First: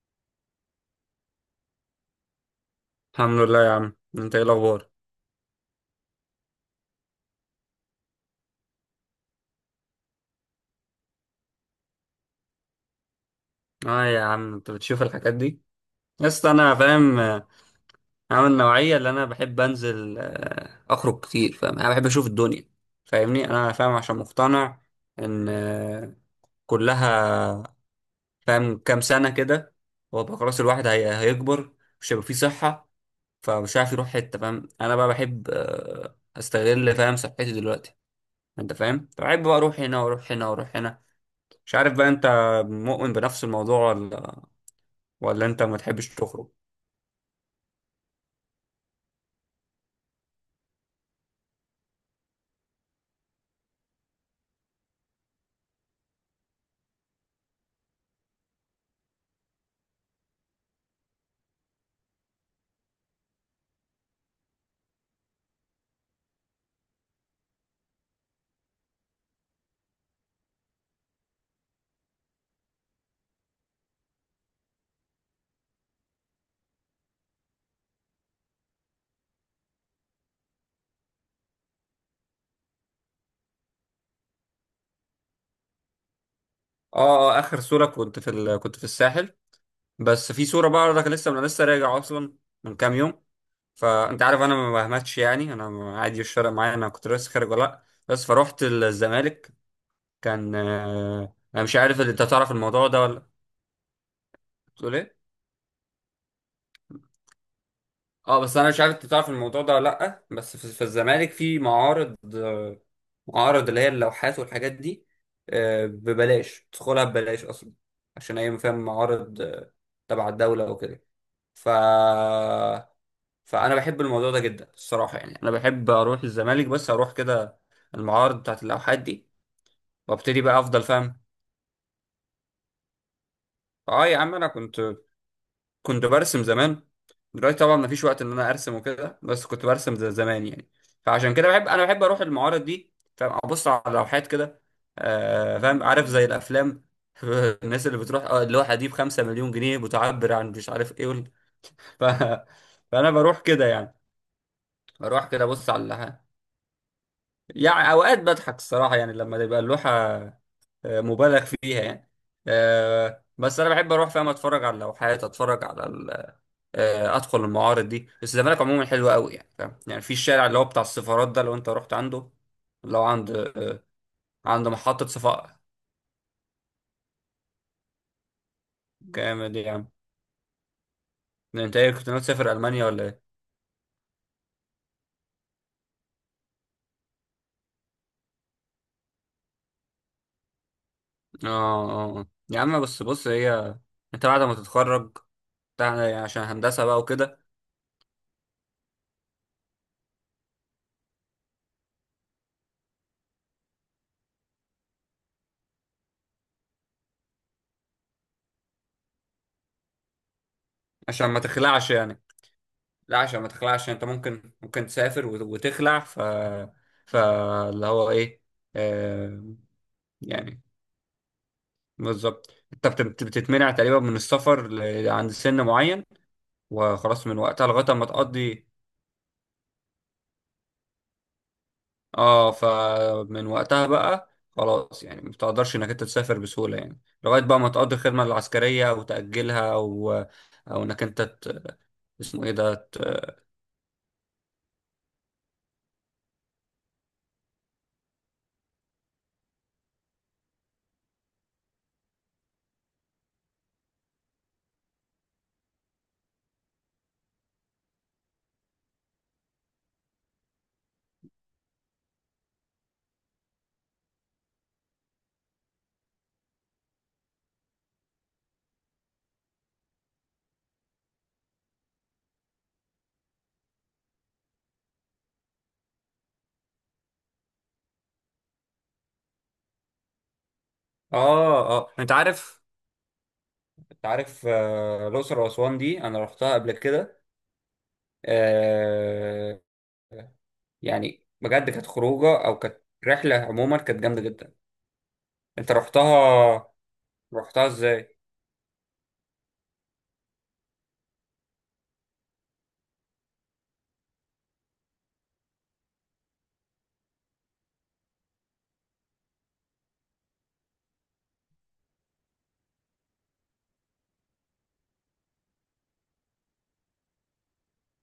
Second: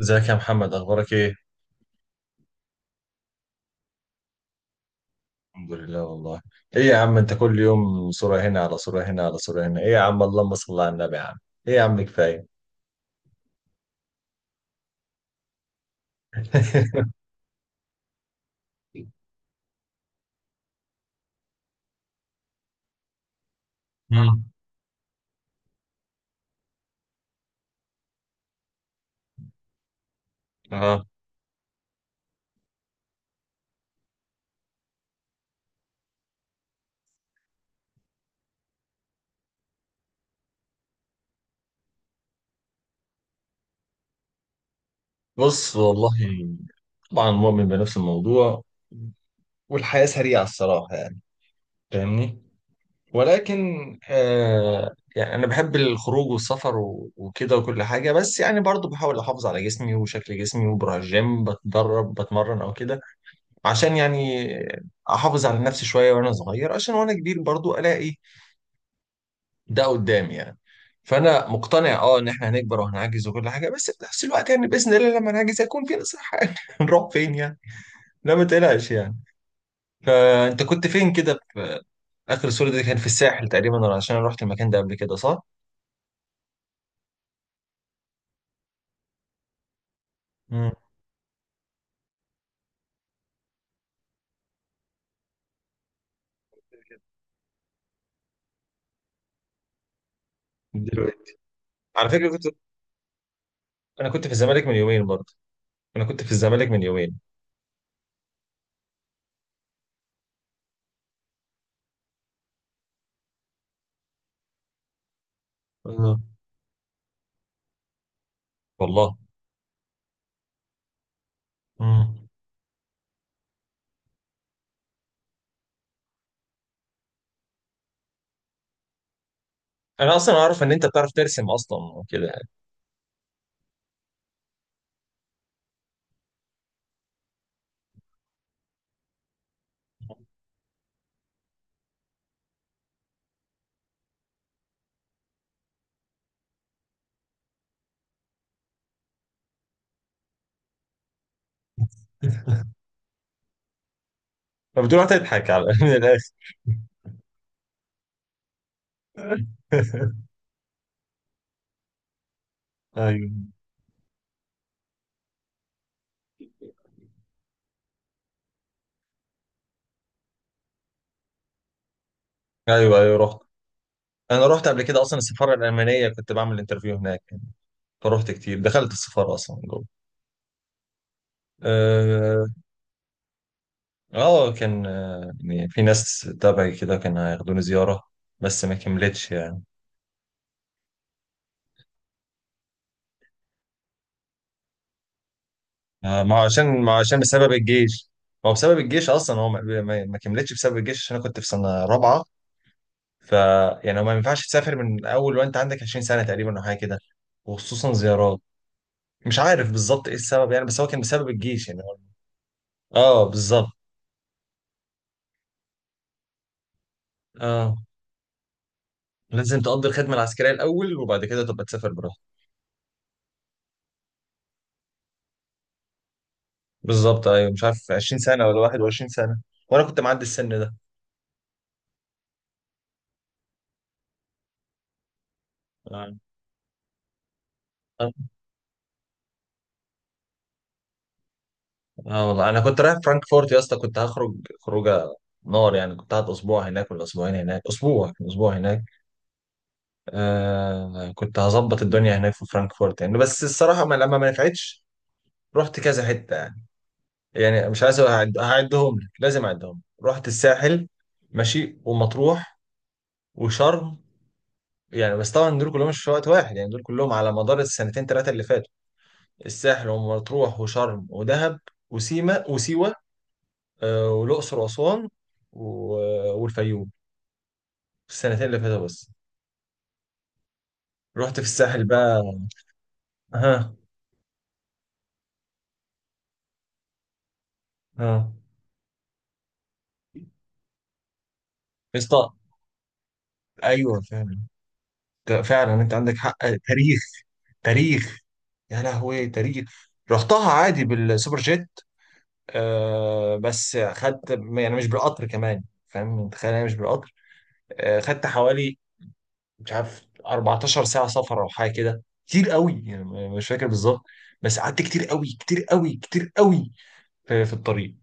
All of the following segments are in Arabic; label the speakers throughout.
Speaker 1: ازيك يا محمد، اخبارك ايه؟
Speaker 2: الحمد لله يا عم، انت ايه الاخبار؟
Speaker 1: الحمد لله والله. ايه يا عم، انت كل يوم صورة هنا على صورة هنا على صورة هنا، ايه يا عم، اللهم صل على النبي يا عم. ايه يا عم كفاية.
Speaker 2: اه يا عم، انت بتشوف الحاجات دي؟ بس انا فاهم، عامل نوعيه اللي انا بحب انزل، اخرج كتير. فاهم، انا بحب اشوف الدنيا. فاهمني؟ انا فاهم عشان
Speaker 1: مم.
Speaker 2: مقتنع ان كلها. فاهم؟ كام سنه كده وابقى خلاص الواحد
Speaker 1: اه،
Speaker 2: هيكبر. مش هيبقى فيه صحه. فمش عارف يروح حته. فاهم، انا بقى بحب استغل، فاهم، صحتي دلوقتي. انت فاهم؟ فبحب بقى اروح هنا واروح هنا واروح هنا. مش عارف بقى، انت مؤمن بنفس الموضوع ولا؟ ولا انت
Speaker 1: بص
Speaker 2: ما
Speaker 1: والله،
Speaker 2: تحبش تخرج؟
Speaker 1: طبعا مؤمن بنفس الموضوع. والحياة سريعة الصراحة يعني، فاهمني، ولكن يعني أنا بحب الخروج والسفر وكده وكل حاجة، بس يعني برضو بحاول أحافظ على جسمي وشكل جسمي، وبروح الجيم بتدرب بتمرن أو كده، عشان يعني احافظ على نفسي شويه وانا صغير، عشان وانا كبير برضو الاقي ده قدامي يعني. فانا مقتنع اه ان احنا هنكبر وهنعجز وكل حاجه، بس في نفس الوقت يعني باذن الله لما نعجز هيكون في نصيحه يعني هنروح فين يعني، لا ما تقلقش يعني. فانت كنت فين كده، في اخر الصوره دي كان في الساحل تقريبا؟ ولا عشان انا رحت المكان ده قبل كده، صح؟
Speaker 2: اه، اه، اخر صورة كنت في الساحل. بس في صورة
Speaker 1: امم.
Speaker 2: بقى انا لسه راجع اصلا من كام يوم. فانت عارف، انا ما بهمتش يعني، انا عادي مش فارق معايا انا كنت لسه خارج ولا لا، بس فروحت الزمالك. كان،
Speaker 1: دلوقتي،
Speaker 2: انا مش عارف
Speaker 1: على
Speaker 2: انت
Speaker 1: فكره كنت،
Speaker 2: تعرف الموضوع ده ولا؟
Speaker 1: انا كنت في الزمالك من
Speaker 2: بتقول
Speaker 1: يومين
Speaker 2: ايه؟
Speaker 1: برضه، انا كنت في الزمالك من يومين.
Speaker 2: اه، بس انا مش عارف انت تعرف الموضوع ده ولا لا. بس في الزمالك في معارض، معارض اللي هي اللوحات والحاجات دي.
Speaker 1: آه.
Speaker 2: ببلاش تدخلها، ببلاش اصلا. عشان هي فاهم
Speaker 1: والله.
Speaker 2: معارض، تبع الدولة وكده. ف
Speaker 1: امم.
Speaker 2: فانا بحب الموضوع ده جدا الصراحة يعني، انا بحب اروح الزمالك بس اروح كده. المعارض بتاعت اللوحات دي.
Speaker 1: انا اصلا
Speaker 2: وابتدي بقى
Speaker 1: اعرف ان
Speaker 2: افضل،
Speaker 1: انت بتعرف
Speaker 2: فاهم؟
Speaker 1: ترسم اصلا وكده يعني.
Speaker 2: اه يا عم، انا كنت برسم زمان. دلوقتي طبعا مفيش وقت ان انا ارسم وكده، بس كنت برسم زي زمان يعني. فعشان كده انا بحب اروح المعارض دي، فاهم؟ ابص على لوحات كده. فاهم، عارف؟ زي الافلام. الناس اللي بتروح، اللوحه دي ب5 مليون جنيه بتعبر عن مش عارف ايه، ف... فانا بروح كده يعني.
Speaker 1: فبتروح
Speaker 2: بروح كده
Speaker 1: تضحك على
Speaker 2: ابص على
Speaker 1: من
Speaker 2: اللوحه.
Speaker 1: الاخر.
Speaker 2: يعني اوقات بضحك الصراحه يعني لما تبقى اللوحه مبالغ فيها يعني.
Speaker 1: ايوه،
Speaker 2: بس انا بحب اروح، فاهم؟ اتفرج على اللوحات، اتفرج على ادخل المعارض دي. بس الزمالك عموما حلوه قوي، يعني فاهم؟ يعني في الشارع اللي هو بتاع السفارات ده لو انت رحت عنده.
Speaker 1: ايوه،
Speaker 2: لو
Speaker 1: ايوه
Speaker 2: عند
Speaker 1: رحت.
Speaker 2: آه،
Speaker 1: انا
Speaker 2: عند
Speaker 1: رحت قبل كده
Speaker 2: محطه
Speaker 1: اصلا السفاره
Speaker 2: صفاء.
Speaker 1: الالمانيه، كنت بعمل انترفيو هناك، فرحت كتير، دخلت السفاره
Speaker 2: جامد
Speaker 1: اصلا
Speaker 2: يا
Speaker 1: جوه.
Speaker 2: عم! ده انت ايه، كنت ناوي
Speaker 1: اه.
Speaker 2: تسافر المانيا ولا ايه؟
Speaker 1: كان يعني في ناس تبعي كده كان هياخدوني زياره، بس ما كملتش يعني.
Speaker 2: اه، اه، آه. يا عم بس بص، هي انت بعد ما تتخرج بتاع يعني
Speaker 1: آه ما
Speaker 2: عشان
Speaker 1: هو عشان،
Speaker 2: هندسه
Speaker 1: ما هو
Speaker 2: بقى
Speaker 1: عشان
Speaker 2: وكده.
Speaker 1: بسبب الجيش، ما هو بسبب الجيش اصلا، هو ما كملتش بسبب الجيش عشان انا كنت في سنه رابعه. ف يعني ما ينفعش تسافر من اول وانت عندك 20 سنه تقريبا او حاجه كده، وخصوصا زيارات. مش عارف بالظبط ايه السبب يعني، بس هو كان
Speaker 2: عشان
Speaker 1: بسبب
Speaker 2: ما
Speaker 1: الجيش يعني.
Speaker 2: تخلعش يعني؟ لا،
Speaker 1: اه
Speaker 2: عشان ما
Speaker 1: بالظبط.
Speaker 2: تخلعش يعني. انت ممكن تسافر وتخلع.
Speaker 1: اه
Speaker 2: فاللي هو ايه، آه،
Speaker 1: لازم تقضي الخدمة العسكرية
Speaker 2: يعني
Speaker 1: الأول، وبعد كده تبقى تسافر براحتك.
Speaker 2: بالظبط انت بتتمنع تقريبا من السفر عند سن معين. وخلاص
Speaker 1: بالظبط
Speaker 2: من
Speaker 1: أيوة، مش
Speaker 2: وقتها
Speaker 1: عارف
Speaker 2: لغايه ما
Speaker 1: 20 سنة ولا
Speaker 2: تقضي.
Speaker 1: 21 سنة، وأنا كنت معدي السن ده.
Speaker 2: اه، فمن وقتها بقى خلاص يعني ما بتقدرش انك انت
Speaker 1: اه.
Speaker 2: تسافر بسهوله يعني. لغايه بقى ما تقضي الخدمه العسكريه او تاجلها، او او انك انت ت...
Speaker 1: آه
Speaker 2: اسمه
Speaker 1: والله،
Speaker 2: ايه
Speaker 1: أنا
Speaker 2: ده
Speaker 1: كنت رايح فرانكفورت يا اسطى، كنت هخرج خروجة نار يعني، كنت قاعد أسبوع هناك ولا أسبوعين هناك، أسبوع، كان أسبوع هناك. كنت هظبط الدنيا هناك في فرانكفورت يعني، بس الصراحة ما لما ما نفعتش. رحت كذا حتة يعني. يعني مش عايز هعدهم لك، لازم اعدهم لك، رحت الساحل ماشي، ومطروح، وشرم، يعني بس طبعا دول كلهم مش في وقت واحد يعني، دول كلهم على مدار السنتين ثلاثه اللي فاتوا، الساحل ومطروح وشرم ودهب وسيما وسيوه، والاقصر واسوان والفيوم، السنتين اللي فاتوا بس. رحت في
Speaker 2: اه،
Speaker 1: الساحل
Speaker 2: اه، انت
Speaker 1: بقى.
Speaker 2: عارف؟
Speaker 1: ها.
Speaker 2: انت عارف، الاقصر واسوان دي انا رحتها قبل كده.
Speaker 1: ها.
Speaker 2: آه... يعني بجد كانت
Speaker 1: اسطى.
Speaker 2: خروجه، او كانت رحله عموما
Speaker 1: ايوه
Speaker 2: كانت جامده
Speaker 1: فعلا،
Speaker 2: جدا. انت
Speaker 1: فعلا انت عندك حق.
Speaker 2: رحتها؟
Speaker 1: تاريخ.
Speaker 2: رحتها ازاي؟
Speaker 1: تاريخ. يا لهوي تاريخ. رحتها عادي بالسوبر جيت، آه بس خدت، يعني مش بالقطر كمان، فاهم انت، تخيل انا مش بالقطر، آه خدت حوالي، مش عارف، 14 ساعة سفر او حاجة كده، كتير قوي يعني، مش فاكر بالظبط، بس قعدت كتير قوي كتير قوي كتير قوي في الطريق،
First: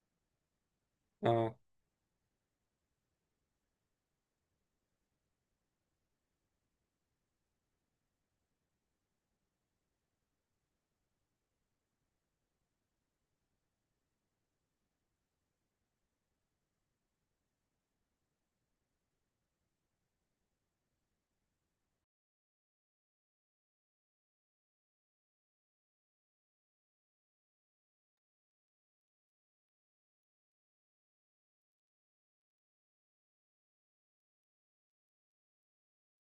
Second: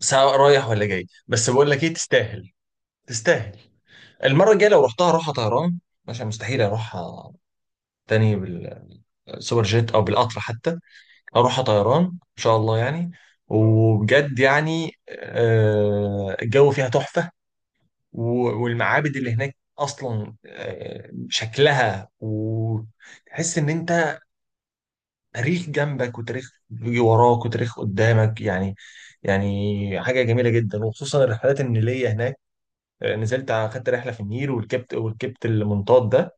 Speaker 1: سواء رايح ولا جاي، بس
Speaker 2: اه،
Speaker 1: بقول لك ايه، تستاهل. تستاهل. المرة الجاية لو رحتها روحها طيران، عشان مستحيل اروحها تاني بالسوبر جيت او بالقطر حتى، اروحها طيران ان شاء الله يعني. وبجد يعني آه الجو فيها تحفة، والمعابد اللي هناك اصلا، شكلها، وتحس ان انت تاريخ جنبك، وتاريخ بيجي وراك، وتاريخ قدامك يعني، يعني حاجه جميله جدا، وخصوصا الرحلات النيليه هناك. نزلت اخدت رحله في النيل، وركبت وركبت المنطاد ده،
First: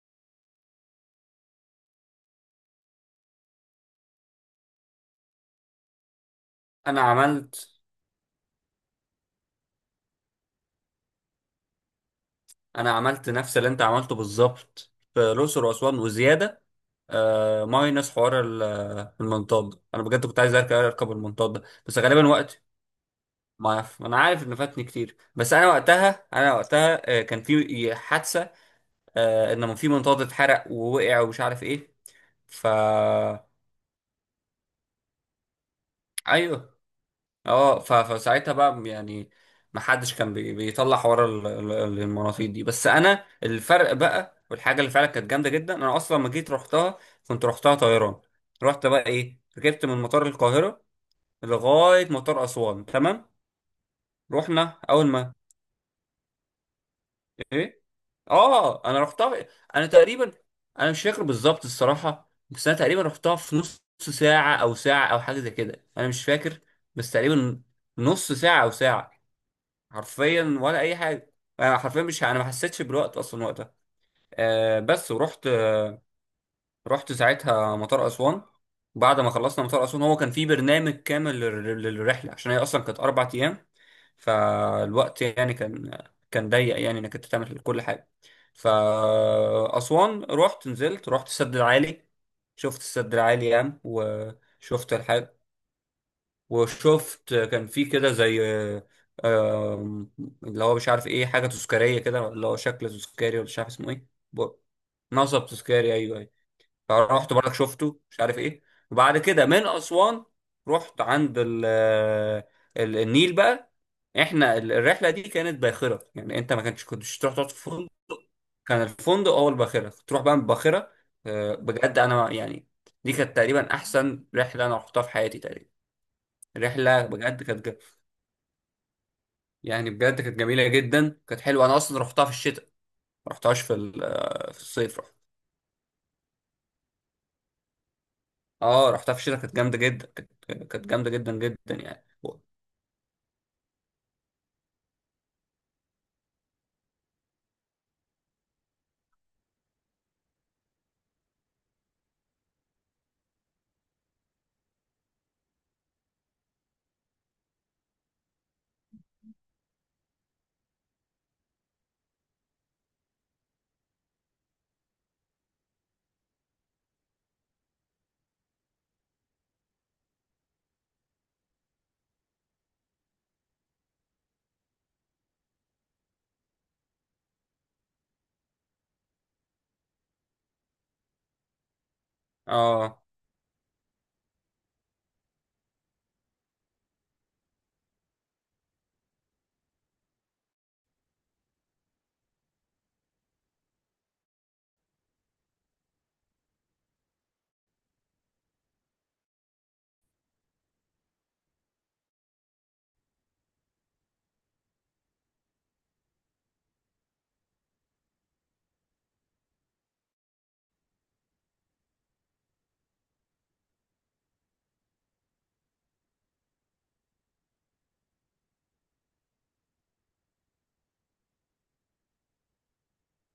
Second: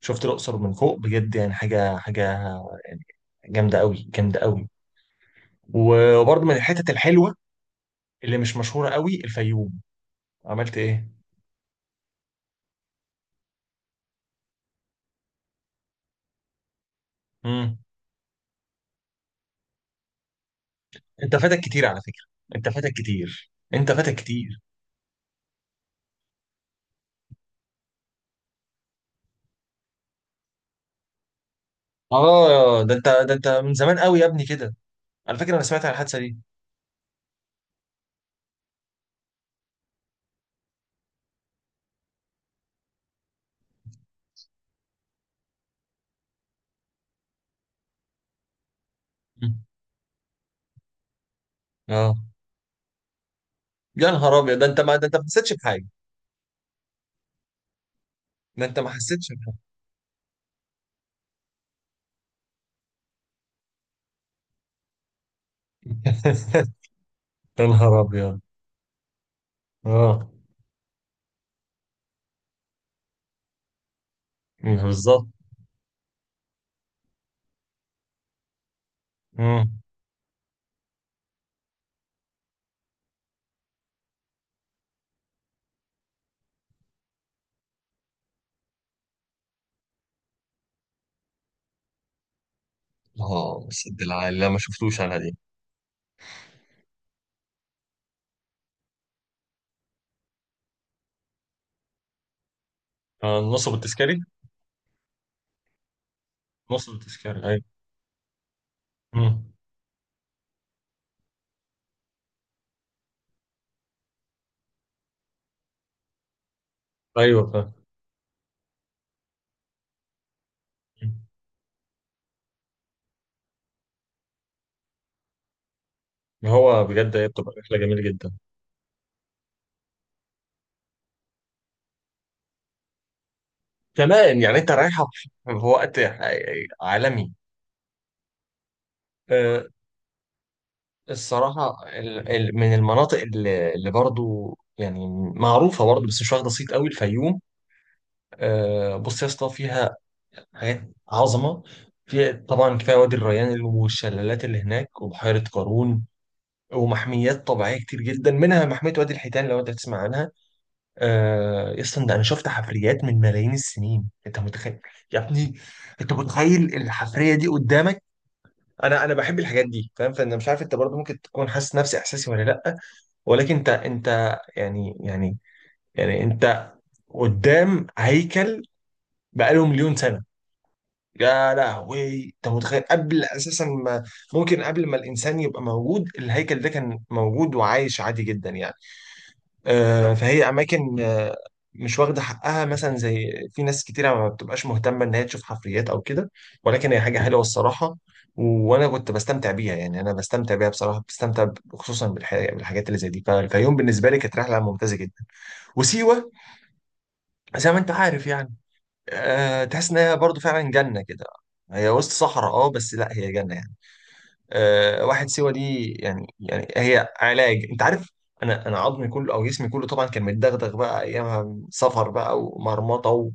Speaker 1: شفت الاقصر من فوق، بجد يعني حاجه، حاجه يعني جامده قوي، جامده قوي. وبرضه من الحتت
Speaker 2: انا
Speaker 1: الحلوه
Speaker 2: عملت
Speaker 1: اللي مش مشهوره قوي الفيوم. عملت.
Speaker 2: انا عملت نفس اللي انت عملته بالظبط في الاقصر واسوان وزياده.
Speaker 1: ايه؟
Speaker 2: ماينس حوار المنطاد ده. انا بجد كنت عايز اركب
Speaker 1: انت
Speaker 2: المنطاد
Speaker 1: فاتك
Speaker 2: ده،
Speaker 1: كتير
Speaker 2: بس
Speaker 1: على فكرة،
Speaker 2: غالبا وقت.
Speaker 1: انت فاتك كتير،
Speaker 2: ما
Speaker 1: انت
Speaker 2: عارف
Speaker 1: فاتك
Speaker 2: انا عارف ان
Speaker 1: كتير.
Speaker 2: فاتني كتير. بس انا وقتها كان في حادثه. ان في منطاد اتحرق ووقع ومش عارف ايه. ف
Speaker 1: اه ده انت، ده انت من زمان قوي يا ابني كده. على فكرة انا سمعت عن الحادثة دي.
Speaker 2: ايوه. اه، فساعتها بقى يعني ما حدش كان بيطلع حوار المناطيد دي. بس انا الفرق بقى والحاجه اللي فعلا كانت جامده جدا انا اصلا لما جيت رحتها، كنت رحتها طيران. رحت بقى ايه،
Speaker 1: مم.
Speaker 2: ركبت من مطار القاهره لغايه
Speaker 1: اه.
Speaker 2: مطار اسوان، تمام.
Speaker 1: يا نهار ابيض، ده
Speaker 2: رحنا
Speaker 1: انت ما ده
Speaker 2: اول
Speaker 1: انت ما
Speaker 2: ما
Speaker 1: حسيتش بحاجة،
Speaker 2: ايه؟
Speaker 1: ده انت
Speaker 2: اه،
Speaker 1: ما
Speaker 2: انا
Speaker 1: حسيتش
Speaker 2: رحتها،
Speaker 1: بحاجة.
Speaker 2: انا تقريبا انا مش فاكر بالظبط الصراحه. بس انا تقريبا رحتها في نص ساعه او ساعه او حاجه زي كده، انا مش فاكر. بس تقريبا
Speaker 1: يا نهار
Speaker 2: نص
Speaker 1: ابيض.
Speaker 2: ساعه او ساعه
Speaker 1: اه.
Speaker 2: حرفيا ولا اي حاجه. انا حرفيا مش انا ما حسيتش بالوقت اصلا وقتها.
Speaker 1: مم،
Speaker 2: بس
Speaker 1: بالظبط.
Speaker 2: ورحت. رحت ساعتها مطار اسوان. بعد ما خلصنا
Speaker 1: مم.
Speaker 2: مطار اسوان، هو كان في برنامج كامل للرحله، عشان هي اصلا كانت 4 ايام. فالوقت يعني كان ضيق يعني انك انت تعمل كل حاجه. فاسوان، رحت نزلت رحت السد العالي. شفت السد العالي
Speaker 1: اه،
Speaker 2: يعني،
Speaker 1: سد العالي لا ما
Speaker 2: وشفت
Speaker 1: شفتوش انا
Speaker 2: الحاج،
Speaker 1: دي.
Speaker 2: وشفت كان في كده زي، آم، اللي هو مش عارف ايه، حاجة تذكارية كده، اللي هو شكل تذكاري
Speaker 1: آه،
Speaker 2: ولا مش عارف
Speaker 1: نصب
Speaker 2: اسمه ايه.
Speaker 1: التذكاري.
Speaker 2: ب- نصب تذكاري، ايوه، ايوه.
Speaker 1: نصب
Speaker 2: فرحت
Speaker 1: التذكاري،
Speaker 2: برضك
Speaker 1: ايوه.
Speaker 2: شفته مش عارف ايه. وبعد كده
Speaker 1: مم.
Speaker 2: من اسوان رحت عند النيل بقى. احنا الرحله دي كانت باخره، يعني انت ما كنتش تروح
Speaker 1: ايوه
Speaker 2: تقعد في
Speaker 1: فاهم.
Speaker 2: فندق. كان الفندق هو الباخره، كنت تروح بقى من الباخره.
Speaker 1: مم.
Speaker 2: بجد انا يعني، دي كانت تقريبا احسن رحله انا رحتها في حياتي تقريبا.
Speaker 1: هو
Speaker 2: رحله
Speaker 1: بجد هي
Speaker 2: بجد
Speaker 1: بتبقى
Speaker 2: كانت،
Speaker 1: رحله جميله جدا،
Speaker 2: يعني بجد كانت جميله جدا، كانت حلوه. انا اصلا رحتها في الشتاء، ما رحتهاش في
Speaker 1: كمان يعني
Speaker 2: في
Speaker 1: انت
Speaker 2: الصيف
Speaker 1: رايحه
Speaker 2: رحت.
Speaker 1: في وقت عالمي.
Speaker 2: اه، رحتها في الشتاء كانت
Speaker 1: آه،
Speaker 2: جامده جدا. كانت جامده جدا جدا
Speaker 1: الصراحة،
Speaker 2: يعني.
Speaker 1: من المناطق اللي برضو يعني معروفة برضو، بس مش واخدة صيت قوي الفيوم. آه، بص يا اسطى فيها حاجات عظمة. فيها طبعا كفاية وادي الريان، والشلالات اللي هناك، وبحيرة قارون، ومحميات طبيعية كتير جدا، منها محمية وادي الحيتان لو انت تسمع عنها. آه، يا اسطى، ده انا شفت حفريات من ملايين السنين، انت متخيل يا ابني؟ انت متخيل الحفرية دي قدامك؟ انا بحب الحاجات دي، فاهم، فانا مش عارف انت برضو ممكن تكون حاسس نفس احساسي ولا لا، ولكن انت يعني، يعني انت قدام هيكل بقاله مليون سنه. يا لهوي، انت متخيل
Speaker 2: اه،
Speaker 1: قبل اساسا ما، ممكن قبل ما الانسان يبقى موجود الهيكل ده كان موجود وعايش عادي جدا يعني. آه فهي اماكن مش واخده حقها، مثلا زي في ناس كتيره ما بتبقاش مهتمه ان هي تشوف حفريات او كده، ولكن هي حاجه حلوه الصراحه، وانا كنت بستمتع بيها يعني، انا بستمتع بيها بصراحه، بستمتع خصوصا بالحاجات اللي زي دي. فالفيوم بالنسبه لي كانت رحله ممتازه جدا، وسيوة زي ما انت عارف يعني. أه تحس ان هي برضه فعلا جنة كده، هي وسط صحراء، اه بس لا هي جنة يعني. أه واحد، سيوة دي يعني، يعني هي علاج، انت عارف، انا عظمي كله او جسمي كله طبعا كان متدغدغ بقى ايامها، سفر بقى، ومرمطة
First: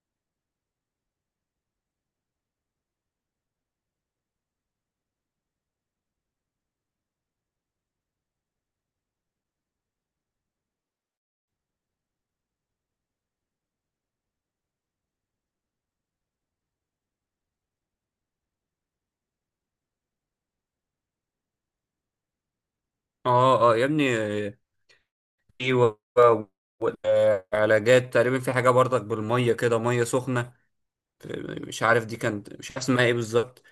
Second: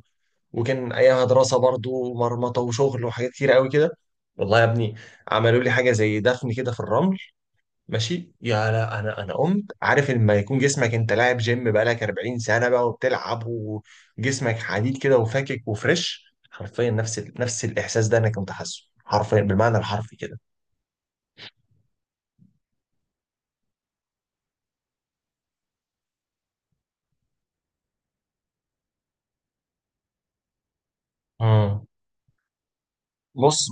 Speaker 1: وكان ايامها دراسة برضه، ومرمطة وشغل وحاجات كتير قوي كده. والله يا ابني عملوا لي حاجة زي دفن كده في الرمل، ماشي. يا لا، انا قمت، عارف لما يكون جسمك، انت لاعب جيم بقالك 40 سنه بقى وبتلعب وجسمك حديد كده وفاكك وفريش، حرفيا نفس نفس الاحساس ده انا كنت حاسه، حرفيا بالمعنى الحرفي كده.
Speaker 2: اه، اه يا ابني. ايوه، والعلاجات تقريبا في حاجه برضك بالميه كده، ميه سخنه. مش
Speaker 1: امم.
Speaker 2: عارف دي كانت، مش عارف اسمها ايه بالظبط.
Speaker 1: بص،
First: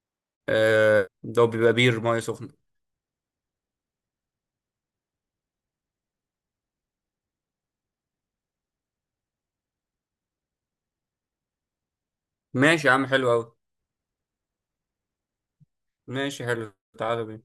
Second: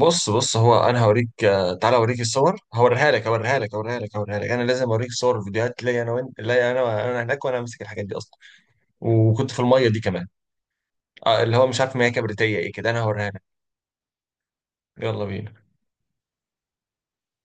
Speaker 1: بص بص، هو انا هوريك،
Speaker 2: ده بيبقى
Speaker 1: آه، تعالى
Speaker 2: بير
Speaker 1: اوريك
Speaker 2: ميه سخنه.
Speaker 1: الصور، هوريها لك هوريها لك هوريها لك هوريها لك، انا لازم اوريك صور فيديوهات ليا انا وانت، ليا انا، انا هناك وانا ماسك الحاجات دي اصلا، وكنت في الميه دي كمان، آه، اللي هو مش عارف ما هي كبريتيه ايه
Speaker 2: ماشي
Speaker 1: كده،
Speaker 2: يا
Speaker 1: انا
Speaker 2: عم،
Speaker 1: هوريها
Speaker 2: حلو
Speaker 1: لك.
Speaker 2: قوي.
Speaker 1: يلا بينا.
Speaker 2: ماشي حلو. تعالى بينا.